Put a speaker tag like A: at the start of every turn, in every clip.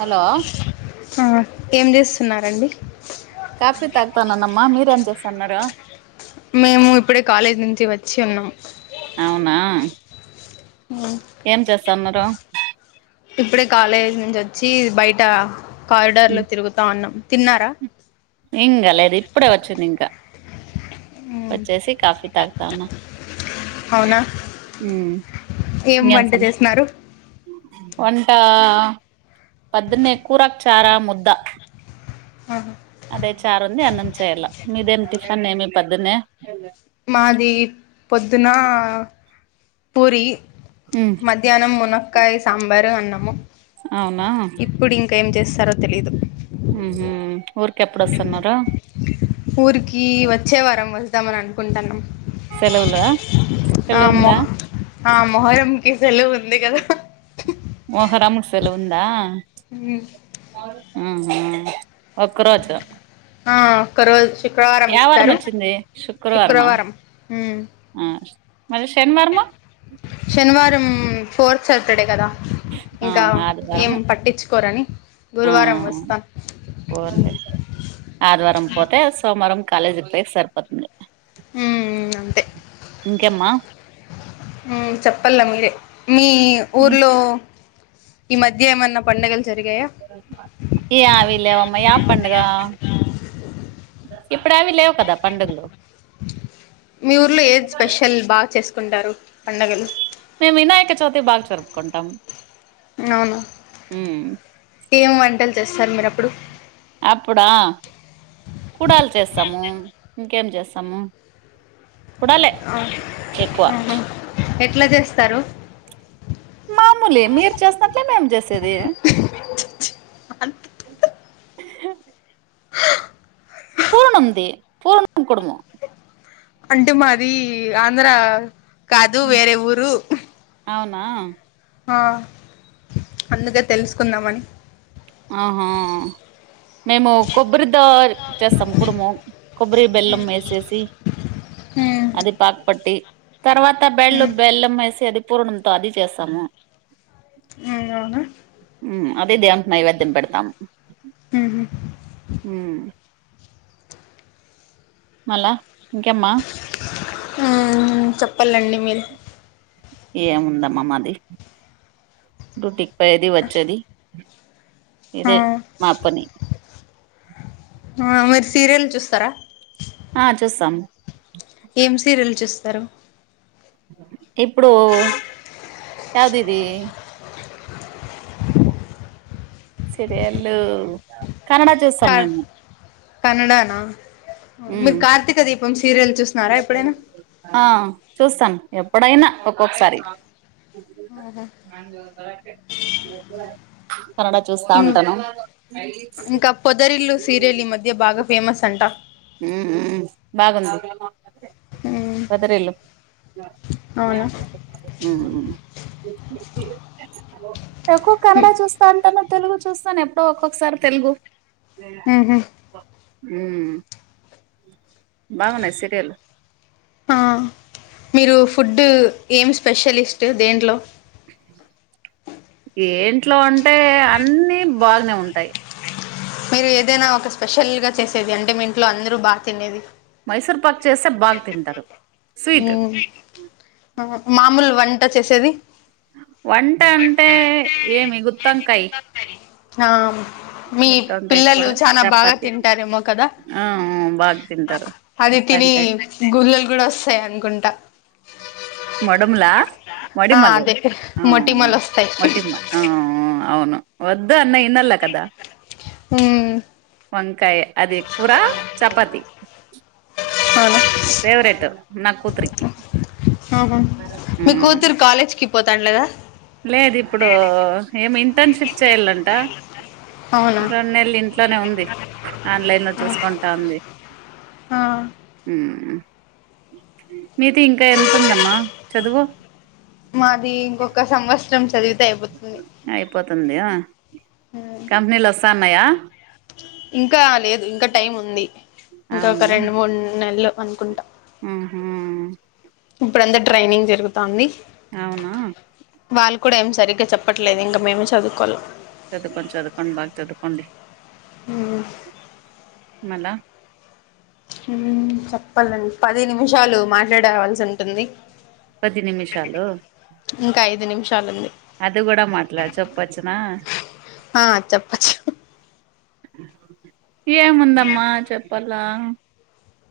A: Hello
B: ఆ ఏం చేస్తున్నారండి?
A: కాఫీ తాగతానన్నమ్మా మీరేం చేస్తాన్నారు?
B: మేము ఇప్పుడే కాలేజ్ నుంచి వచ్చి ఉన్నాం.
A: అవునా
B: ఉమ్
A: ఏం చేస్తాన్నరు
B: ఇప్పుడే కాలేజ్ నుంచోచ్చి బయట కారిడార్ లో తిరుగుతా అన్నం తిన్నారా
A: ఇంగ లేద్ ఇప్పుడే ఒచ్చిందింక ఓచ్చేసి కాఫీ తాగుత అనా
B: అవునా ఏం వంట చేస్ న్నారు
A: ఒంటా పద్నే కూరక్ చారా ముద్ద
B: ఆహ
A: అదే చారుంది అన్నం చేయాల మీదేమ్ టిఫన్ ఏమి పద్దునే
B: మాది పొద్దున్న పూరి
A: ఉహ్
B: ధ్యనం మునక్కయ్ సాంబారు అన్నము
A: అవునా
B: ఇప్పుడ్ ఇంక ఏం చేస్తారో తెలీదు
A: ఉహు ఊరికెప్పుడోస్తున్నారు
B: ఊరికి వచ్చే వారం వస్దామన్ అనుకుంటన్నాం
A: సెలవులా
B: ఆ
A: సెలవు ఉందా
B: మొహ్ ఆ మొహరంకి సెలవుంది గదా
A: మొహరము సెలువుందా
B: ఊమ్
A: ఉ హు ఒక్క రోజు
B: ఆ ఒక్క రోజ్ శుక్రవారం
A: యావారం
B: ఇస్తారు
A: వచ్చింది
B: శుక్రవారం ఉమ్
A: అ మరి శనివర్ము
B: శనివారం ఫోర్త్ సర్టర్డే గదా
A: ఆ
B: ఇంకా ఏం
A: ఆదివారము
B: పట్టించుకోరని గురువారం వస్తా
A: ఓందె ఆదివారం పోతే సోమరం కాలేజీక్ పోయ్ సరిపోతుంది
B: ఊమ్ అంతే
A: ఇంకేమ్మా
B: మ్ చెప్పల్ల మీరే మీ ఊర్లో ఈ మధ్య ఏమన్నా పండగల్ జరిగాయా
A: యావి లేవమ్మా యా పండగ ఇప్పుడవి లేవు కదా పండగులు
B: మీ ఊర్లో ఏద్ స్పెషల్ బాగ్ చేసుకుంటారు పండగలు
A: మేం వినాయక చవితి బాగ్ జరుపుకుంటాం
B: నవునా
A: ఉమ్
B: ఏం వంటల్ చేస్తార్ మీరప్పుడు
A: అప్పుడా కుడాల్ చేస్తాము ఇంకేం చేస్తాము కుడాలే ఎకువా
B: ఆహా ఎట్లా జేస్తారు
A: మామూలే మీరు చేసినట్లే మేం చేసేది
B: హ
A: పూనంది పూన్ కుడుము
B: అంటే మాది ఆంధ్ర కాదు వేరే ఊరు
A: అవునా
B: హా అందుదే తెలుసుకుందామని
A: ఆహా మేము కొబ్బరిదో చేస్తాం కుడుము కొబ్బరి బెల్లం ఏసేసి
B: ఊ
A: అది పాకుపట్టి తర్వాత బెళ్ళు బెల్లం వేసి అది పూర్ణంతో అది చేస్తాము
B: ఇగ అవునా
A: ఊ అదే దేవునికి నైవేద్యం పెడతాము
B: ఉహు
A: ఊ మల్ల ఇంకేమ్మా
B: ఆ చెప్పాలండి మీలు
A: ఏముందమ్మా మాది డ్యూటీకి పోయేది వచ్చేది ఇదే మా పని
B: ఆ మీరు సీరియల్ చూస్తారా
A: ఆ చూస్తాం
B: ఏం సీరియల్ చూస్తారు
A: ఇప్పుడు యాదిది సీరియల్ కన్నడ
B: క
A: చూసాం మేము
B: కన్నడానా మీరు కార్తీక దీపం సీరియల్ చూసిన్నారా ఎప్పుడైనా
A: ఆ చూస్తాను ఎప్పుడైనా ఒక్కొక్కసారి
B: ఆహా
A: మంజు కరెక్ట్ ఏ కనడా చూస్తా ఉంటాను
B: ఇంకా పొదరిల్లు సీరియల్ ఈ మధ్య భాగ ఫేమస్ అంటా
A: ఊ ఊ బాగుంది పొదరిల్లు
B: అవునా
A: ఊ ఎక్కువ కన్నడ చూస్తా అంటాను తెలుగు చూస్తాను ఎప్పుడో ఒక్కొక్కసారి తెలుగు ఊ బాగున్నయ్ సరియల్
B: ఆ మీరు ఫుడ్డు ఏమి స్పెషలిస్ట్ దేంట్లో
A: ఏంట్లో అంటే అన్నీ బాగానే ఉంటాయి
B: మీరు ఏదైనా ఒక స్పెషల్గా చేసేది అంటే మీ ఇంట్లో అందరూ బా తినేది
A: మైసూర్ పాక్ చేస్తే బాగా తింటారు
B: ఉ
A: స్వీట్
B: మామూలు వంట చేసేది
A: వంట అంటే ఏమి గుత్తంకాయ
B: ఆ మీ
A: గుత్తంకాయ కూర
B: పిల్లలు చాలా బాగా
A: చపాతి
B: తింటారేమో కదా
A: ఆ బాగా తింటారు
B: అది తిని
A: గుత్తంకాయ
B: గుళ్ళలు కూడా వస్తాయి అనుకుంటా
A: మడుంలా
B: ఆ
A: మడిమల్లు
B: అదే
A: అవున
B: మొటిమలు వస్తాయి
A: మటిమ ఆ అవును వద్దు అన్న ఇన్నల్ల కదా
B: హు
A: వంకాయ అది కూరా చపాతి
B: అవున
A: ఫేవరెట్ నా కూతురికి ఊ
B: కాలేజ్ కి పోతాన్ లేదా
A: లేదిప్పుడూ ఏమి ఇంటర్న్షిప్ చేయాలంట
B: అవునా
A: రొన్నెల్ ఇంట్ ట్లోనే ఉంది ఆన్లైన్ లో చూసుకుంటాంది
B: ఆ
A: మీతీ ఇంకా ఎంతుందమ్మా చదువు
B: మాదీ ఇంగొక్క సంవత్సరం చదివిద్
A: అయిపోతుంది ఆ
B: మ్మ్.
A: కంపినీల్ వస్తాన్నాయా
B: ఇంకా లేదు ఇంక టైం ఉంది ఇంక ఒక రెండు మూడ్ నెల్లు అనుకుంటా
A: ఊఁ హుమ్
B: ఇప్పుడంద ట్రైనింగ్ జరుగుతాంది
A: అవునా
B: వాళ్ కూడ ఏం సరిగ్గా చెప్పట్లేద్ ఇంకా మేమే చదువుకోలం
A: చదుకోండి చదుకోండ్ బాగ్ చదుకోండి
B: ఉమ్
A: మళ
B: పది నిమిషాలు మాట్లాడేవాల్సి ఉంటుంది
A: పది నిమిషాలూ
B: ఇంకా ఐదు నిమిషాలుంది
A: అదు గుడ మాట్లా చొప్పచ్చునా
B: ఆ చెప్పచ్చు
A: ఏముందమ్మా చెప్పాలా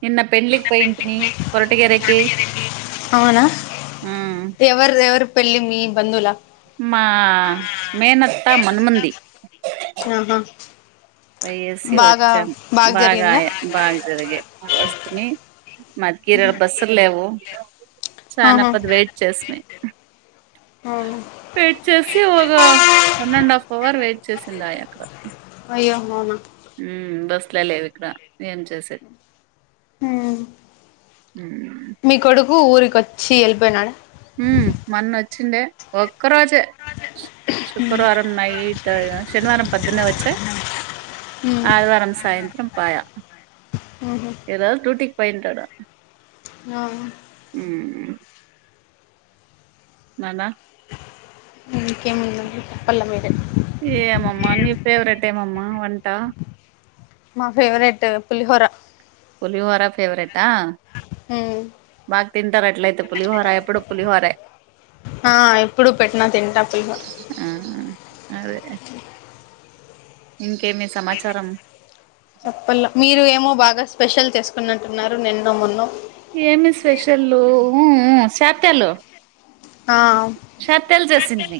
A: నిన్న పెళ్లిక్ పోయింటిని కొరటిగెరకీ
B: ఔనా
A: ఉమ్
B: ఎవర్ రెవర్ పెళ్లి మీ బంధులా
A: మా మేనత్తా మన్మంది
B: ఆహా
A: పోయేసీ
B: బాగా
A: వచ్చాం
B: బాగా జరిగిందా
A: బాగాయ బాగ్ జరిగే వస్తునీ మాద్ కిరర్ బస్సుల్లేవూ చానా
B: ఆహా
A: ఖోత్ వెయిట్ చేస్మీ
B: హాఁ
A: వెయిట్ చేసి ఒగా one and half hour wait చేసిందాయ అక్కడ
B: అయ్యో అవునా
A: ఉమ్ బస్ లే లేవిక్డ ఏం చేసేది
B: హుమ్
A: ఉమ్
B: మీ కొడుకూ ఊరికొచ్చీ ఎళ్ళిపోయినాడ
A: ఉమ్ మన్నొచ్చిండే ఒక్క రోజే శుక్ శుక్రవారం నైట్ ఆయ శనివారం పద్దన్నే వచ్చే ఆదివారం సాయంత్రం పాయా ఈ రోజ్ డ్యూటీకి పోయింటాడు
B: ఆఁ
A: ఉమ్ నాల
B: ఇంకేముందండి పల్ల మీరే
A: ఏమమ్మా నీ ఫేవరెట్ ఏమమ్మా వంటా
B: మా ఫేవరెట్టు పులిహోర
A: పులిహోరా ఫేవరెట్టా
B: హుమ్
A: బా తింటారు అట్లయితే పులిహోర ఎప్పుడుో పులిహోరే.
B: ఆ ఎప్పుడు పెట్టినా తింటా పులిహోర.
A: అదేలే ఇంకేమి సమాచారం.
B: చెప్పల మీరు ఏమో బాగా స్పెషల్ తీసుకున్నంటున్నారు నిన్నో మొన్నో.
A: ఏమి స్పెషల్లు శాతొల్లు.
B: ఆ
A: శక్తల్ చేసిండని.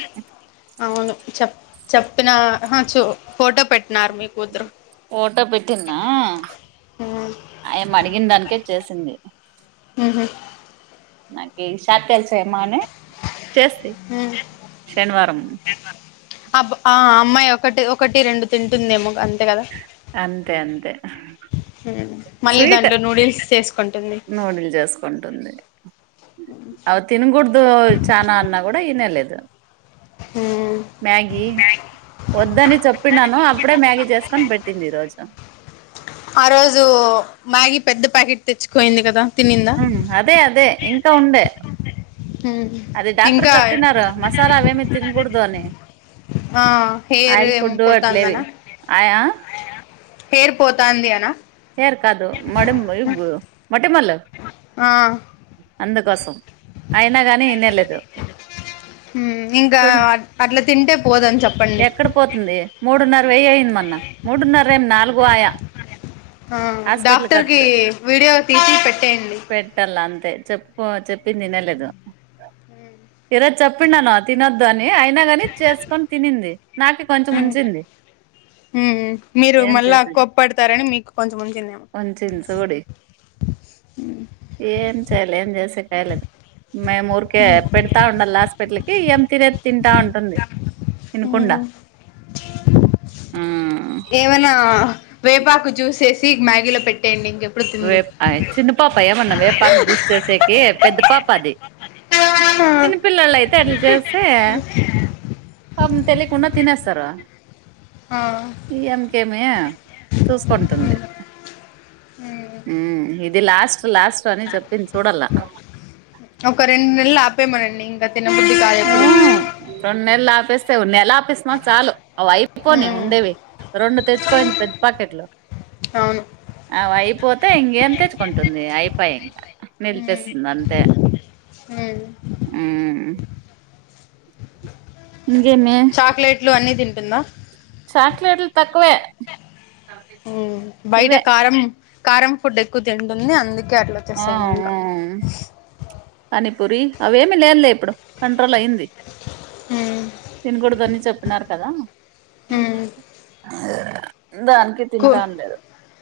B: అవును చెప్ చెప్పిన ఆహా చో ఫోటో పెట్.
A: ఫోటో పెట్టిన్నా.
B: ఉమ్
A: ఆయం అడిగిన దానికే చేసింది.
B: ఉహు.
A: నాకు ఈ షాక్ కైల్ చైమా అని చేస్తాయ్
B: ఉమ్
A: శనివారం.
B: అబ్ ఆ అమ్మాయి ఒకటి ఒకటి రెండు తింటుందేమో అంతే కదా.
A: అంతే అంతే.
B: మళ్ళీ దాంట్లో నూడిల్స్ చేేసుకుంటుంది.
A: నూదిల్ల్ చేసుకుంటుంది అవి తినకూడదు చాలనా అన్నా కూడా. ఇనలేదు.
B: హ.
A: మ్యాగీ వద్దని చెప్పిండాను అప్పుడే మ్యాగీ చేసుకొని పెట్టింది ఈరోజు.
B: ఆ రోజు మ్యాగీ పెద్ద ప్యాకెట్ తెచ్చికోయింది కదా. తినిందా
A: అవును అదే అదే ఇంకా ఉంది.
B: హ.
A: అది డాక్టర్ చెప్పినారు మసాలా అవే తినకూడదు అని.
B: ఆ హియర్
A: ఆయిల్
B: ఏమో
A: ఫుడ్ అట్లేవి
B: పోతాందానా.
A: ఆయా
B: హేర్ పోతాంది అనా.
A: హేర్ కాదు మేడం మొట్టమల్ళ
B: ఆ
A: అందుకోసం. అయినా గాని వినేలేదు
B: హ్మ్ ఇంకా
A: చూడు.
B: అట్లా తింటే పోదని చెప్.
A: ఎక్కడ పోతుంది మూడున్నర వెయ్య అయింది మొన్న మూడున్నర ఏమి నాలుగు ఆయా.
B: ఆ
A: హాస్పిటల్
B: డాక్టర్ కి
A: ఖర్చు
B: వీడియో తీసి పెట్టేయండి.
A: పెట్టాల అంతే చెప్పు చెప్పంది ఇనలేదు ఇరోజ్ చెప్పిండాను తినోద్. అని అయినా కాని చేసుకొని తినింది నాకి కొంచెం ఉంచింది.
B: మీరు
A: ఏం
B: మళ్ళా కొప్పడతారని మీకు కొంచెముంచిందేమో.
A: కొంచి చూడి ఏం చేయాలం చేస్తే కయలే వేమూర్. కె పెడతా ఉండాలి హాస్పిటల్ కి ఏం తినే తింటా ఉంటుంది. ఇనకుండా.
B: హ్మ్ ఏమైనా వేపాకు చూసేసి మ్యాగీలో పెట్టేడి ఇంకెప్.
A: వే చిన్న పాప ఏమన్నా వేపాకు జూస్ చేసేకి పెద్ద పాప అది. చిన్న పిల్లోల్లు అయితే అట్లా చేస్తే. పాపం తెలియకుండా తినేస్తారు.
B: ఆ.
A: ఈఎంకేమి చూసుకుంటుంది.
B: హ్మ్
A: ఉ ఇది లాస్ట్ లాస్ట్ అని చెప్పింది చూడల్లా.
B: ఒక రెండు నెలలు ఆపేమనండి ఇంకా తినబద్డి కాయ ఎప్పుడు.
A: ఉమ్ రెండు నెలలు ఆపిస్తే నెల ఆపిస్తు చాలు అ అయిపోని
B: హ్మ్
A: ఉండేవి. రెండు తెచ్చుకోయింది పెద్ద ప్యాకెట్లు.
B: అవును
A: అవి అయిపోతే ఇంకేం తెచ్చుకుంటుంది అయిపోయి ఇంకా నిలిపేస్తుంది అంతే హ్మ్ ఇంకేమి
B: చాక్లెట్లు అన్ని తింటుందా
A: చాక్లట్లు తక్కువే
B: బయట
A: ఇవే
B: కారం కారం ఫుడ్ ఎక్కువ తింటుంది అందుకే అట్లా
A: ఆ
B: వచ్చేస్తాయేమో ఇంకా
A: ఆ పానిపూరి అవి ఏమిలేదులే ఇప్పుడు కంట్రోల్ అయింది తినకూడదని చెప్పినారు కదా దానికి తింటాం లేదు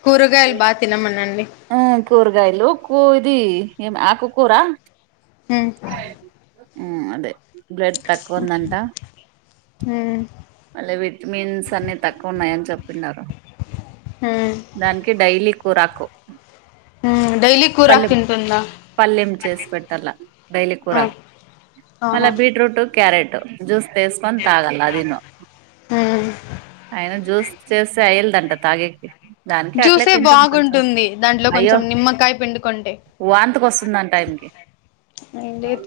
B: కూరుగాయలు బా తినమనండి
A: ఆ కూరగాయలు కో ఇది ఆకు కూరా హ్మ్ అదే బ్లడ్ తక్కువ ఉందంటా
B: హ్మ్
A: మళ్ళీ విటమిన్స్ అన్ని తక్కువ ఉన్నాయని చెప్తున్నారు దానికి డైలీ కూరాకు
B: డైలీ కూరాకు
A: పలెం
B: తింటుందా
A: పల్లెం చేసి పెట్టాల డైలీ కూరాకు మళ
B: ఆహా
A: బీట్రూట్ క్యారెట్ జ్యూస్ చేసుకొని తాగాల అదిను అయిన జ్యూస్ చేస్తే అయ్యలదంట తాగేకి దానికి అట్లే
B: జ్యూసే
A: తింటుంది కొంచెం
B: బాగుంటుంది దాంట్లో
A: అయ్యో
B: కొంచెం నిమ్మకాయ పిండుకుంటే
A: వాంతికి వస్తుందంట ఆయనకి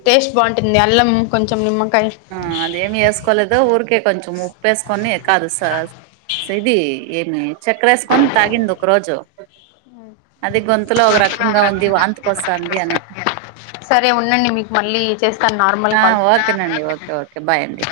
B: టేస్ట్ బాగుంటుంది అల్లం కొంచెం నిమ్మకాయ
A: ఆ అదేమి వేసుకోలేదో ఊరికే కొంచెం ఉప్పేసుకొని కాదు స ఇది ఏమి చెక్కర వేసుకొని తాగింది ఒక రోజు అది గొంతులో ఒక రకంగా ఉంది వాంతకి వస్తాంది అని
B: సరే ఉండండి మీకు మళ్ళీ చేస్తాను నార్మల్ కాల్
A: ఓకేనండిఓకే ఓకే బాయ్ అండి